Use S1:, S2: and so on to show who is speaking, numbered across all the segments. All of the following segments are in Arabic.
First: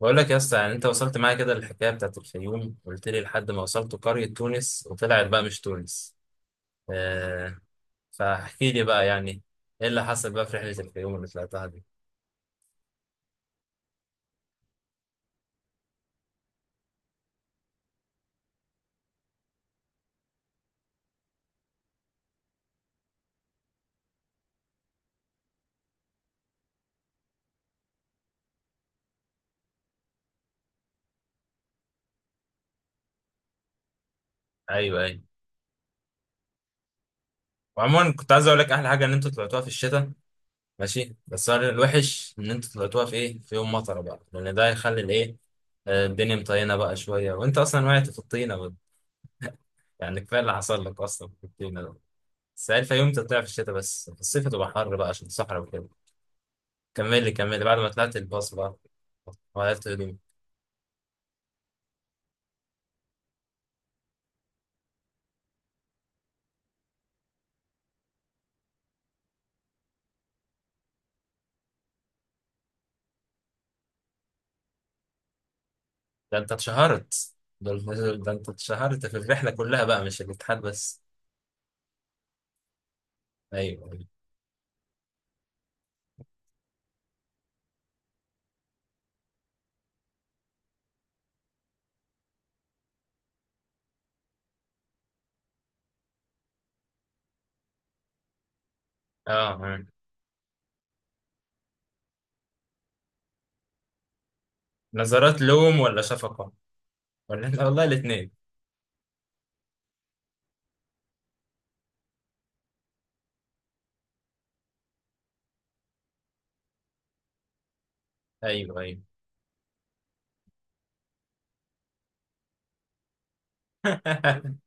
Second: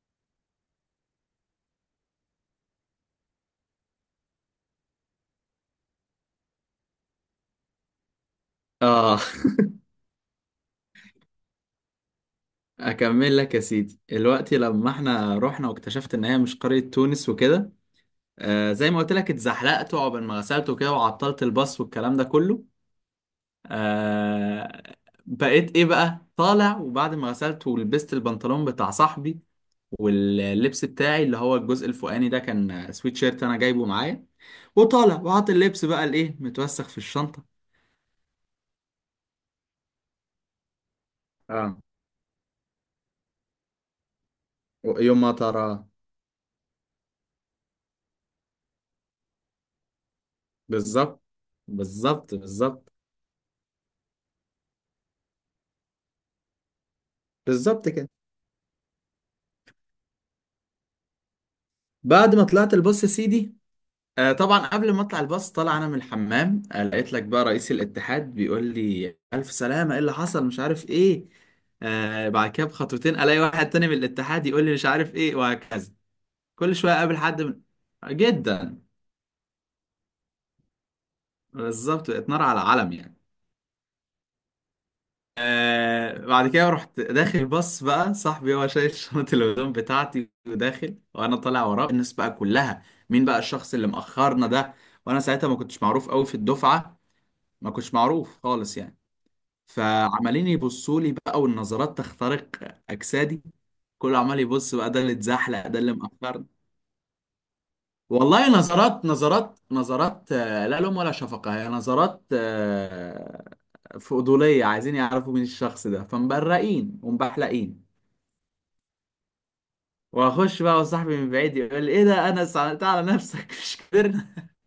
S1: بقول لك يا اسطى، يعني انت وصلت معايا كده للحكايه بتاعت الفيوم، قلت لي لحد ما وصلت قريه تونس وطلعت بقى مش تونس. آه، فاحكي لي بقى
S2: اه.
S1: يعني ايه اللي حصل بقى في رحله الفيوم اللي طلعتها دي.
S2: اكمل لك يا سيدي دلوقتي، لما احنا رحنا واكتشفت ان هي مش قرية تونس وكده. زي ما قلت لك، اتزحلقت وعقبال ما غسلت وكده، وعطلت الباص والكلام ده كله. آه بقيت ايه بقى طالع، وبعد ما غسلت ولبست البنطلون بتاع صاحبي، واللبس بتاعي اللي هو الجزء الفوقاني ده كان سويت شيرت انا جايبه معايا،
S1: ايوه، ايوه.
S2: وطالع وحاطط اللبس بقى الايه متوسخ في الشنطة.
S1: وعموما كنت عايز اقول لك احلى حاجه ان انتوا طلعتوها في الشتاء. ماشي، بس هو
S2: اه،
S1: الوحش ان انتوا طلعتوها في ايه، في يوم مطره بقى، لان ده هيخلي
S2: يوم ما
S1: الايه.
S2: ترى.
S1: الدنيا مطينه بقى شويه وانت اصلا وقعت في الطينه بقى. يعني كفايه اللي حصل لك
S2: بالظبط.
S1: اصلا في الطينه ده.
S2: بالظبط،
S1: بس هي
S2: بالظبط،
S1: الفيوم تطلع في الشتاء، بس في الصيف تبقى حر بقى عشان الصحراء وكده. كملي كملي بعد ما
S2: بالظبط كده.
S1: طلعت الباص بقى غيرت هدومي.
S2: بعد ما طلعت الباص يا سيدي. طبعا، قبل ما اطلع الباص طالع انا من الحمام، لقيت لك بقى رئيس الاتحاد بيقول لي الف سلامه، ايه اللي حصل مش عارف ايه. بعد كده بخطوتين الاقي واحد تاني من الاتحاد يقول لي مش عارف ايه وهكذا.
S1: ده انت
S2: كل شويه اقابل
S1: اتشهرت.
S2: حد.
S1: ده انت
S2: جدا.
S1: اتشهرت في الرحلة كلها بقى، مش الاتحاد بس.
S2: بالظبط، بقت نار على علم يعني.
S1: ايوه ايوه.
S2: بعد كده رحت داخل الباص، بقى صاحبي هو شايل شنطة الهدوم بتاعتي وداخل، وانا طالع وراه، الناس بقى كلها: مين بقى الشخص اللي مأخرنا ده؟ وانا ساعتها ما كنتش معروف قوي في الدفعة، ما كنتش معروف خالص يعني.
S1: اه، آه.
S2: فعمالين يبصوا لي بقى، والنظرات تخترق اجسادي، كله عمال يبص بقى: ده اللي
S1: نظرات
S2: اتزحلق، ده
S1: لوم
S2: اللي
S1: ولا
S2: مأخرني.
S1: شفقة؟ ولا والله الاتنين.
S2: والله نظرات، نظرات، نظرات، لا لوم ولا شفقة، هي نظرات فضولية، عايزين يعرفوا مين الشخص ده، فمبرقين ومبحلقين.
S1: ايوه ايوه.
S2: واخش بقى، وصاحبي من بعيد يقول لي: ايه ده انس، عملتها على نفسك، مش كبرنا؟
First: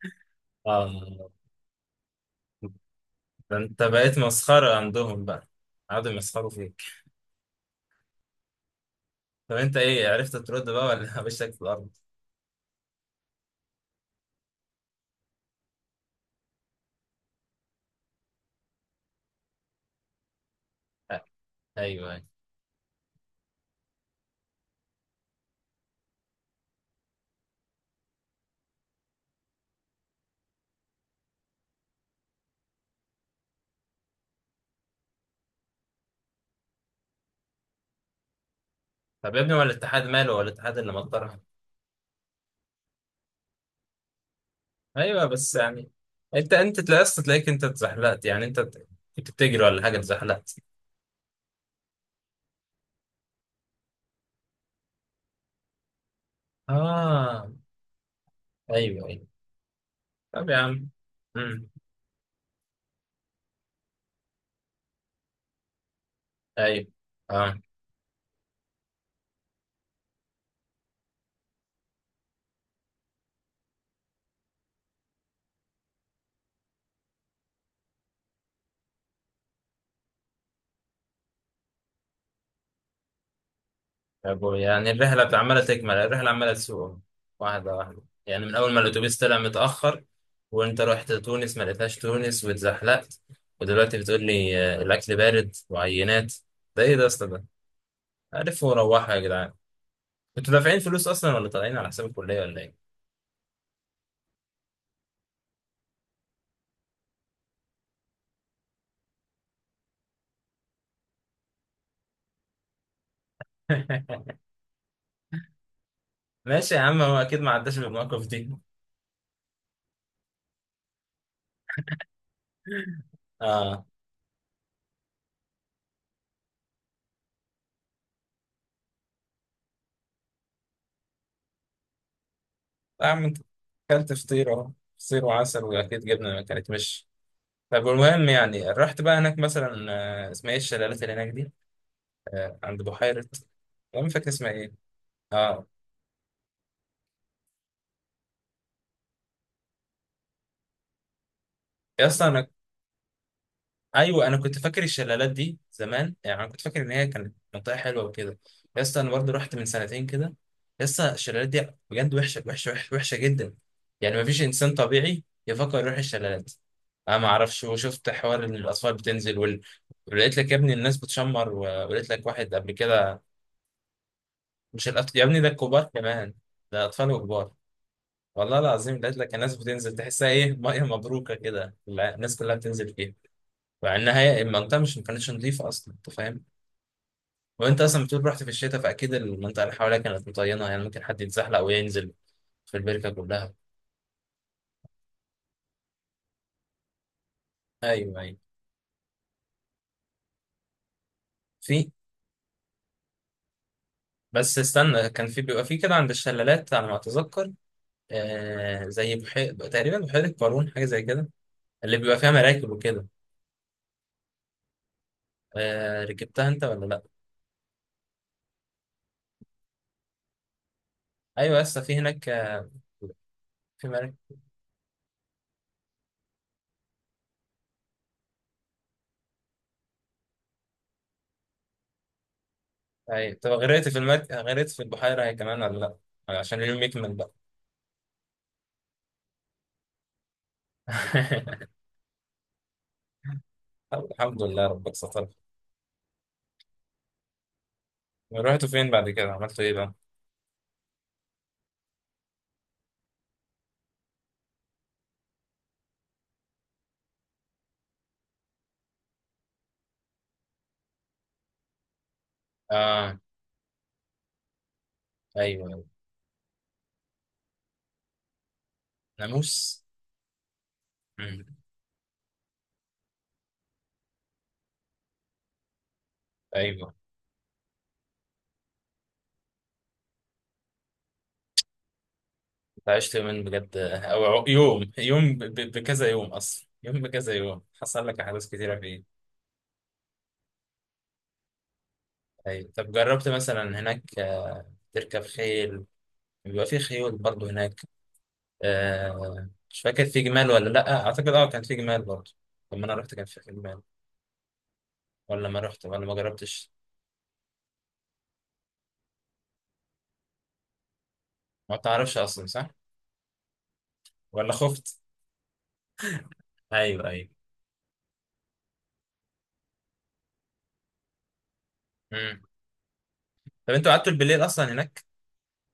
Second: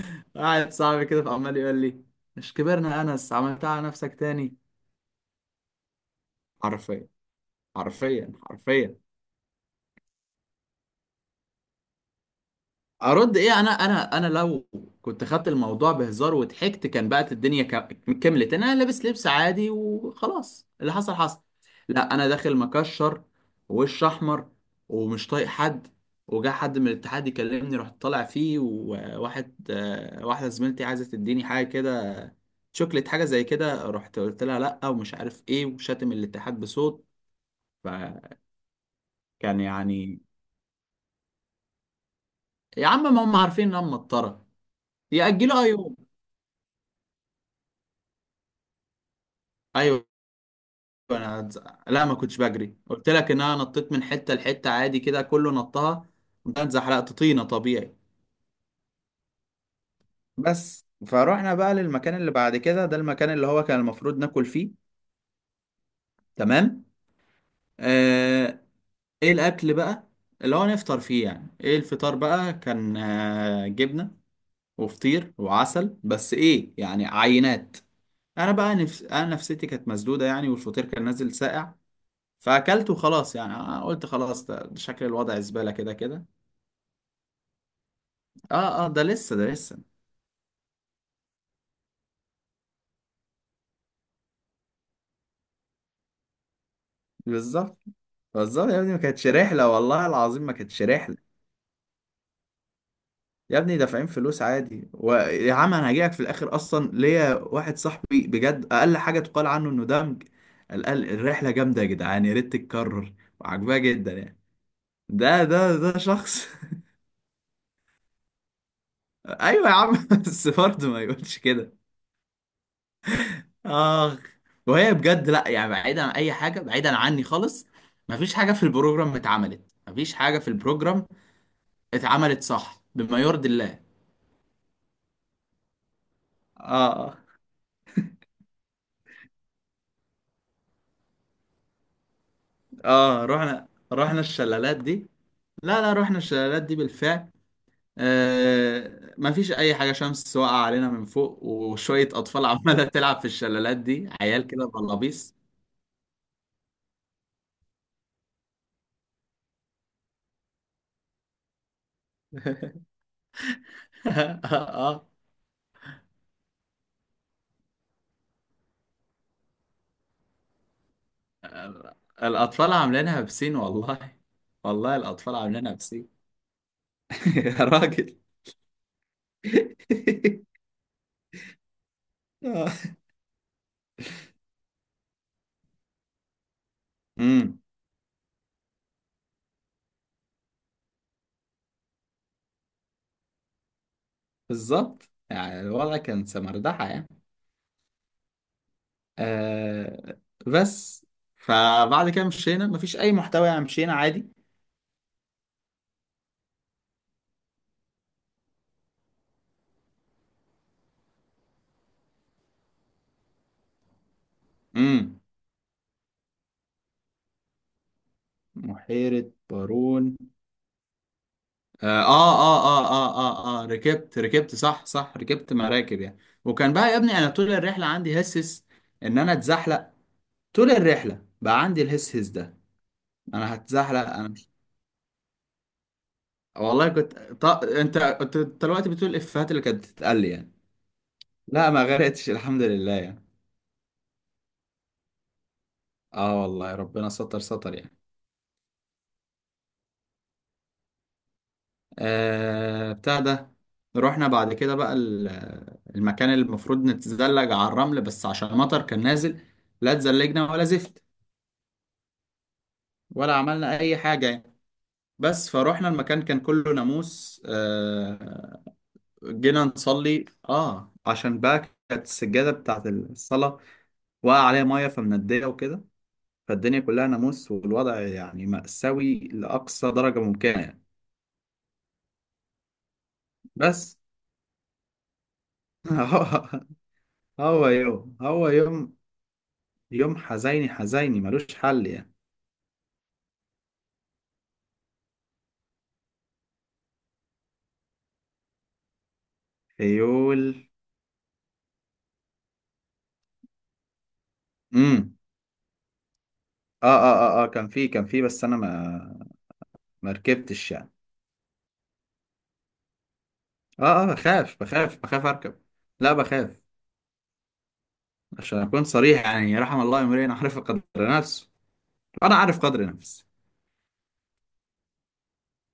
S2: قاعد صاحبي كده
S1: اه.
S2: فعمال يقول لي: مش كبرنا يا انس،
S1: ده
S2: عملتها
S1: انت
S2: على نفسك
S1: بقيت
S2: تاني؟
S1: مسخرة عندهم بقى، قعدوا يمسخروا فيك.
S2: حرفيا. حرفيا حرفيا.
S1: طب انت ايه، عرفت ترد بقى ولا وشك في الارض؟
S2: ارد ايه؟ انا لو كنت خدت الموضوع بهزار وضحكت، كان بقت الدنيا، كملت انا لابس لبس عادي وخلاص، اللي حصل
S1: آه،
S2: حصل.
S1: ايوه
S2: لا،
S1: ايوه.
S2: انا داخل مكشر ووش احمر ومش طايق حد. وجا حد من الاتحاد يكلمني رحت طالع فيه، وواحد آه، واحده زميلتي عايزه تديني حاجه كده، شوكليت حاجه زي كده، رحت قلت لها لا ومش عارف ايه، وشاتم الاتحاد بصوت. فكان.
S1: طب يا ابني، هو الاتحاد
S2: يعني
S1: ماله؟ هو الاتحاد اللي مطرها؟
S2: يا عم ما هم عارفين ان انا مطره.
S1: ايوه بس
S2: ياجلوها
S1: يعني.
S2: يوم.
S1: انت انت تلاقيت، تلاقيك انت اتزحلقت، يعني انت كنت بتجري ولا حاجه
S2: ايوه.
S1: اتزحلقت؟
S2: انا هتز- لا، ما كنتش بجري، قلت لك ان انا نطيت من حته لحته عادي كده، كله نطها، قمت انا اتزحلقت طينه
S1: اه.
S2: طبيعي.
S1: ايوه ايوه. طب يا
S2: بس
S1: عم.
S2: فروحنا
S1: امم.
S2: بقى للمكان اللي بعد كده، ده المكان اللي هو كان المفروض ناكل فيه. تمام.
S1: ايوه. اه.
S2: آه... ايه الاكل بقى اللي هو نفطر فيه يعني؟ ايه الفطار بقى؟ كان جبنه وفطير وعسل، بس ايه يعني، عينات. انا نفسيتي كانت مسدوده يعني، والفطير كان نازل ساقع، فاكلته خلاص يعني. أنا قلت
S1: يا
S2: خلاص،
S1: ابوي،
S2: ده
S1: يعني
S2: شكل
S1: الرحله
S2: الوضع
S1: عماله
S2: زباله كده
S1: تكمل،
S2: كده.
S1: الرحله عماله تسوق واحده واحده، يعني من
S2: اه
S1: اول ما
S2: اه، ده
S1: الاتوبيس
S2: لسه،
S1: طلع
S2: ده لسه.
S1: متاخر وانت رحت تونس ما لقيتهاش تونس واتزحلقت، ودلوقتي بتقول لي الاكل بارد وعينات. ده ايه ده يا اسطى ده؟
S2: بالظبط. بالظبط
S1: عرفوا
S2: يا ابني، ما
S1: وروحوا يا
S2: كانتش
S1: جدعان.
S2: رحلة، والله العظيم
S1: انتوا
S2: ما
S1: دافعين
S2: كانتش
S1: فلوس
S2: رحلة.
S1: اصلا ولا طالعين على حساب الكليه ولا
S2: يا ابني دافعين فلوس عادي، ويا عم انا هجيلك في الاخر اصلا، ليا واحد صاحبي بجد، اقل حاجة تقال عنه انه دمج، قال الرحلة جامدة يا جدعان، يا ريت تتكرر، وعجباه
S1: ايه؟
S2: جدا يعني، ده شخص.
S1: ماشي يا عم، هو اكيد ما عداش بالمواقف دي.
S2: ايوه يا عم. بس برضه ما يقولش كده.
S1: اه.
S2: اخ. وهي بجد لا، يعني بعيدا عن اي حاجة بعيدا عني خالص، ما فيش حاجة في البروجرام اتعملت، ما فيش حاجة في البروجرام اتعملت صح
S1: يا
S2: بما
S1: عم انت
S2: يرضي الله.
S1: اكلت فطير اهو، فطير وعسل، واكيد جبنه، ما كانت مش.
S2: اه
S1: طب المهم يعني رحت بقى هناك مثلا، اسمها ايه الشلالات اللي هناك دي، عند بحيره.
S2: اه، رحنا
S1: انا مش
S2: رحنا
S1: فاكر اسمها ايه.
S2: الشلالات دي.
S1: اه.
S2: لا لا، رحنا الشلالات دي بالفعل. ما فيش اي حاجه، شمس واقعه علينا من فوق،
S1: يا
S2: وشويه
S1: اسطى
S2: اطفال
S1: انا،
S2: عماله تلعب في الشلالات دي،
S1: ايوه، انا
S2: عيال
S1: كنت
S2: كده
S1: فاكر الشلالات
S2: بلابيس.
S1: دي زمان، يعني انا كنت فاكر ان هي كانت منطقه حلوه وكده. يا اسطى انا برضه رحت من سنتين كده. يا اسطى الشلالات دي بجد وحشه وحشه وحشه وحشه جدا. يعني ما فيش انسان
S2: اه،
S1: طبيعي يفكر يروح الشلالات. انا ما اعرفش، وشفت حوار ان الاطفال بتنزل ولقيت لك يا ابني الناس بتشمر ولقيت لك واحد قبل
S2: الاطفال
S1: كده.
S2: عاملينها بسين والله،
S1: مش
S2: والله
S1: الأط... يا
S2: الاطفال
S1: ابني ده
S2: عاملينها
S1: الكبار
S2: بسين.
S1: كمان، ده اطفال وكبار.
S2: يا راجل.
S1: والله العظيم لقيت لك الناس بتنزل، تحسها ايه، ميه مبروكه كده، لا، الناس كلها بتنزل فيها. مع انها المنطقه مش، ما كانتش نظيفه اصلا، انت فاهم.
S2: امم.
S1: وانت اصلا بتقول رحت في الشتاء، فاكيد المنطقه اللي حواليها كانت مطينه، يعني ممكن حد يتزحلق وينزل في البركه كلها.
S2: بالظبط، يعني الوضع كان سمردحه يعني.
S1: ايوه ايوه.
S2: آه بس،
S1: في.
S2: فبعد كده مشينا مفيش اي محتوى يعني، مشينا عادي.
S1: بس استنى، كان في، بيبقى في كده عند الشلالات على ما اتذكر، آه زي بحير تقريبا، بحيره قارون حاجه زي كده، اللي بيبقى فيها مراكب وكده.
S2: امم.
S1: آه، ركبتها انت ولا لا؟
S2: بحيرة بارون.
S1: ايوه يا اسطى في هناك،
S2: اه
S1: آه،
S2: اه اه اه اه اه،
S1: في
S2: ركبت
S1: مراكب.
S2: ركبت صح صح، ركبت مراكب يعني. وكان بقى يا ابني، انا طول الرحلة عندي هسس ان انا اتزحلق، طول الرحلة بقى عندي الهسهس ده،
S1: ايوه، طب
S2: انا
S1: غرقت في
S2: هتزحلق انا
S1: المركب،
S2: مش.
S1: غرقت في البحيره هي كمان ولا؟ لا عشان اليوم
S2: والله كنت
S1: يكمل بقى.
S2: ط... انت انت أنت دلوقتي بتقول الافيهات اللي كانت بتتقال لي يعني. لا ما غرقتش، الحمد لله يعني.
S1: الحمد لله ربك ستر.
S2: اه، والله ربنا ستر، ستر يعني.
S1: رحتوا فين بعد كده، عملتوا ايه بقى؟
S2: بتاع ده. رحنا بعد كده بقى المكان اللي المفروض نتزلج على الرمل، بس عشان مطر كان نازل لا اتزلجنا ولا زفت،
S1: اه.
S2: ولا عملنا اي حاجة يعني. بس
S1: ايوه أيوة.
S2: فروحنا المكان كان كله ناموس. جينا
S1: ناموس.
S2: نصلي عشان
S1: مم.
S2: بقى كانت السجادة بتاعت الصلاة وقع عليها مية فمندية وكده، فالدنيا
S1: ايوه.
S2: كلها ناموس، والوضع يعني مأساوي لأقصى درجة ممكنة يعني.
S1: انت عشت يومين بجد،
S2: بس.
S1: او يوم، يوم بكذا يوم اصلا، يوم
S2: هو
S1: بكذا يوم
S2: هو
S1: حصل
S2: يوم
S1: لك احداث
S2: هو
S1: كتيره
S2: يوم
S1: فيه.
S2: يوم حزيني حزيني ملوش حل يعني.
S1: ايوه. طب جربت مثلا هناك، تركب خيل، بيبقى في خيول برضه هناك. آه مش فاكر في
S2: خيول.
S1: جمال ولا لا، اعتقد اه كان في جمال برضه. لما انا رحت كان في جمال،
S2: امم.
S1: ولا ما رحت ولا ما جربتش.
S2: اه اه اه اه كان في، بس انا ما ركبتش يعني.
S1: ما تعرفش اصلا، صح؟
S2: اه اه،
S1: ولا
S2: بخاف بخاف
S1: خفت.
S2: بخاف اركب. لا، بخاف.
S1: ايوه ايوه.
S2: عشان اكون صريح يعني، رحم الله امرئ عرف قدر نفسه، انا
S1: مم.
S2: عارف قدر نفسي.
S1: طب انتوا قعدتوا بالليل اصلا هناك؟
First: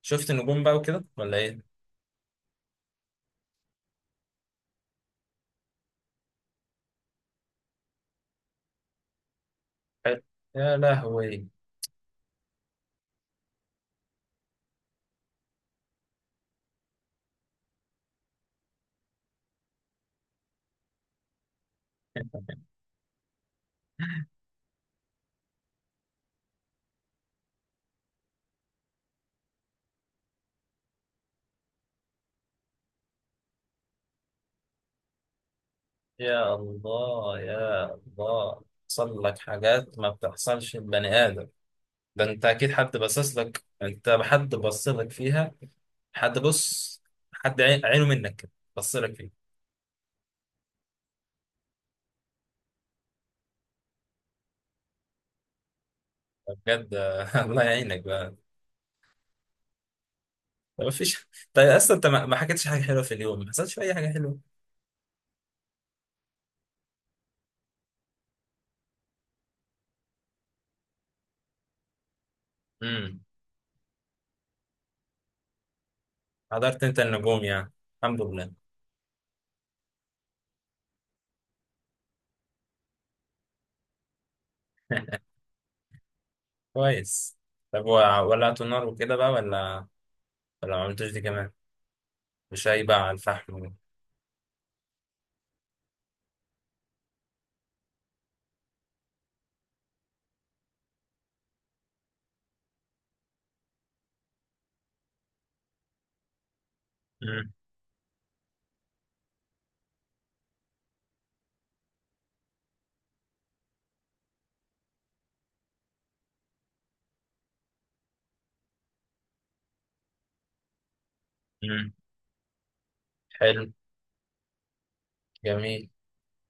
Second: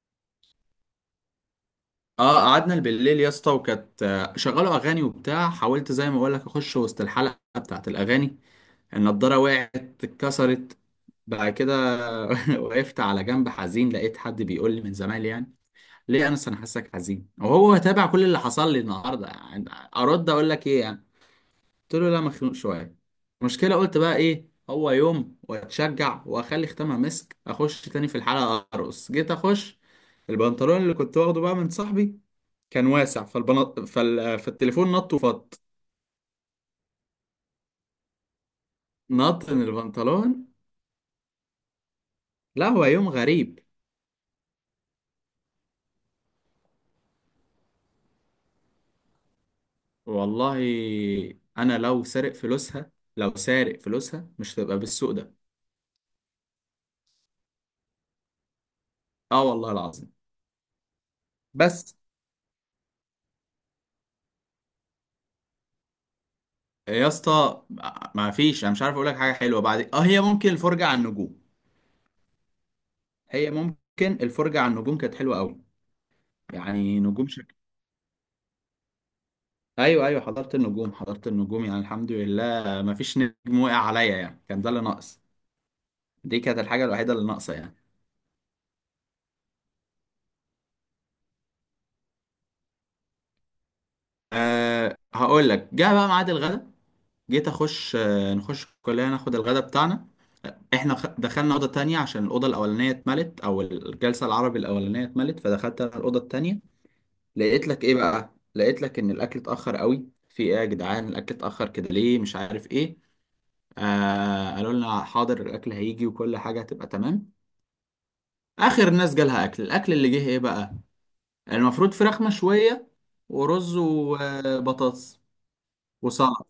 S1: شفت النجوم بقى وكده ولا ايه؟
S2: اه قعدنا بالليل يا اسطى، وكانت شغلوا اغاني وبتاع، حاولت زي ما بقول لك اخش وسط الحلقه بتاعت الاغاني، النضاره وقعت،
S1: حلو. يا
S2: اتكسرت.
S1: لهوي.
S2: بعد كده، وقفت على جنب حزين، لقيت حد بيقول لي من زمان يعني: ليه يا انس، انا حاسك حزين؟ وهو تابع كل اللي حصل لي النهارده يعني. ارد اقول لك ايه يعني؟ قلت له لا، مخنوق شويه. المشكله قلت بقى، ايه هو يوم، واتشجع واخلي ختامها مسك، اخش تاني في الحلقه ارقص، جيت اخش، البنطلون اللي كنت واخده بقى من صاحبي كان واسع، فالتليفون نط وفط،
S1: يا الله يا الله، بتحصل لك
S2: نط من
S1: حاجات ما
S2: البنطلون.
S1: بتحصلش لبني آدم. ده انت
S2: لا
S1: اكيد
S2: هو
S1: حد
S2: يوم
S1: باصص
S2: غريب.
S1: لك، انت حد بص لك فيها. حد بص، عينه منك كده، بص لك فيها.
S2: والله. انا لو سارق فلوسها لو سارق فلوسها مش هتبقى بالسوء ده.
S1: بجد. الله يعينك بقى.
S2: اه، والله العظيم.
S1: ما فيش. طيب اصلا
S2: بس
S1: انت ما حكيتش حاجه حلوه في اليوم، ما حصلش في اي حاجه حلوه؟
S2: يا اسطى، ما فيش، انا مش عارف اقول لك حاجه حلوه، بعد هي ممكن الفرجه على النجوم،
S1: امم.
S2: هي ممكن الفرجه على النجوم كانت حلوه قوي
S1: حضرت انت
S2: يعني، نجوم
S1: النجوم
S2: شك...
S1: يعني؟ الحمد لله.
S2: ايوه ايوه حضرت النجوم، حضرت النجوم يعني، الحمد لله ما فيش نجم وقع عليا يعني، كان ده اللي ناقص، دي كانت الحاجه الوحيده اللي
S1: كويس.
S2: ناقصه يعني.
S1: طب ولعتوا النار وكده بقى ولا، ولا ما عملتوش دي كمان؟ وشايبة على الفحم.
S2: هقول لك جه بقى ميعاد الغدا. جيت اخش آه، نخش كلنا ناخد الغدا بتاعنا. احنا دخلنا اوضه تانية عشان الاوضه الاولانيه اتملت، او الجلسه العربي الاولانيه اتملت، فدخلت أنا الاوضه التانية.
S1: مم.
S2: لقيت لك ايه بقى، لقيت لك ان الاكل اتاخر قوي، في ايه يا جدعان الاكل اتاخر كده ليه مش عارف ايه. قالوا لنا حاضر، الاكل هيجي وكل حاجه هتبقى تمام. اخر الناس جالها اكل، الاكل اللي جه ايه بقى؟ المفروض
S1: مم.
S2: فراخ مشويه
S1: حلو.
S2: ورز وبطاطس
S1: جميل.
S2: وسلطه.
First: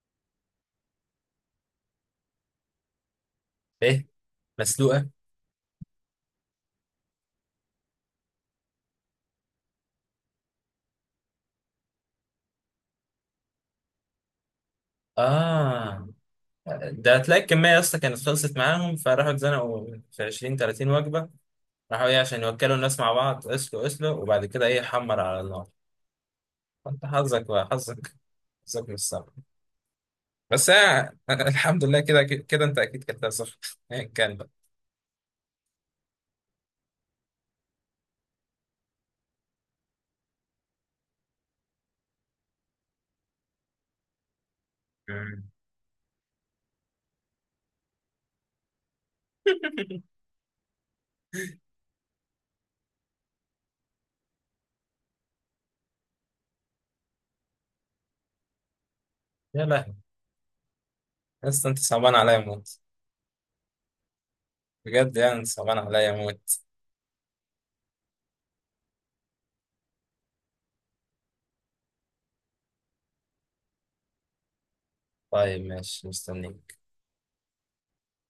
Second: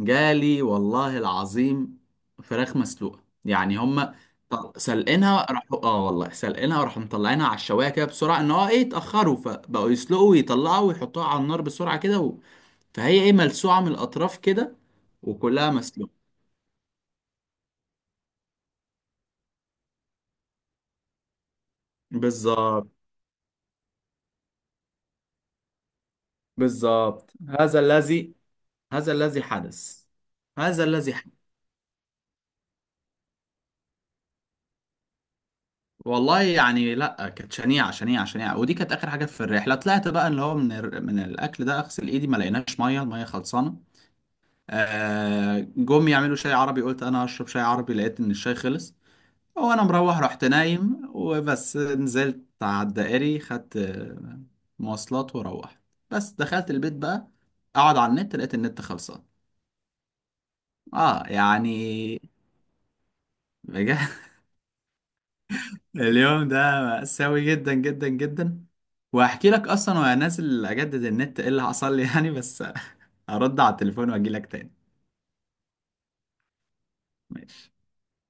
S2: جالي والله العظيم فراخ مسلوقه يعني،
S1: ايه.
S2: هم
S1: مسلوقة.
S2: سلقينها راحوا، اه والله سلقينها راحوا مطلعينها على الشوايه كده بسرعه، ان هو ايه، اتاخروا فبقوا يسلقوا ويطلعوا ويحطوها على النار بسرعه كده، فهي ايه ملسوعة من الأطراف كده، وكلها
S1: اه.
S2: مسلوقة.
S1: ده هتلاقي الكمية يا اسطى كانت خلصت معاهم، فراحوا اتزنقوا في 20 30 وجبة. راحوا ايه عشان يوكلوا
S2: بالظبط.
S1: الناس مع بعض؟ اسلق اسلق وبعد كده ايه، حمر على النار. فانت
S2: بالظبط
S1: حظك بقى، حظك، حظك مش
S2: هذا
S1: صعب.
S2: الذي حدث،
S1: بس
S2: هذا
S1: آه.
S2: الذي حدث.
S1: الحمد لله، كده كده انت اكيد كلتها صح، ايا كان بقى.
S2: والله يعني لا، كانت شنيعة شنيعة شنيعة، ودي كانت آخر حاجة في الرحلة طلعت بقى، اللي هو من الأكل ده، أغسل إيدي ما لقيناش مية، المية خلصانة.
S1: مم.
S2: جم يعملوا شاي عربي، قلت أنا هشرب شاي عربي، لقيت إن الشاي خلص. وانا مروح رحت نايم، وبس نزلت على الدائري خدت مواصلات وروحت، بس دخلت البيت بقى اقعد على النت لقيت النت خلصان.
S1: يا لهوي.
S2: اه
S1: يا اسطى
S2: يعني،
S1: انت صعبان عليا موت.
S2: بجد.
S1: بجد، يعني انت صعبان عليا
S2: اليوم ده
S1: موت.
S2: مأساوي جدا جدا جدا. وهحكي لك اصلا وانا نازل اجدد النت ايه اللي حصل لي يعني، بس. هرد على التليفون واجي لك تاني.
S1: طيب ماشي، مستنيك.
S2: ماشي.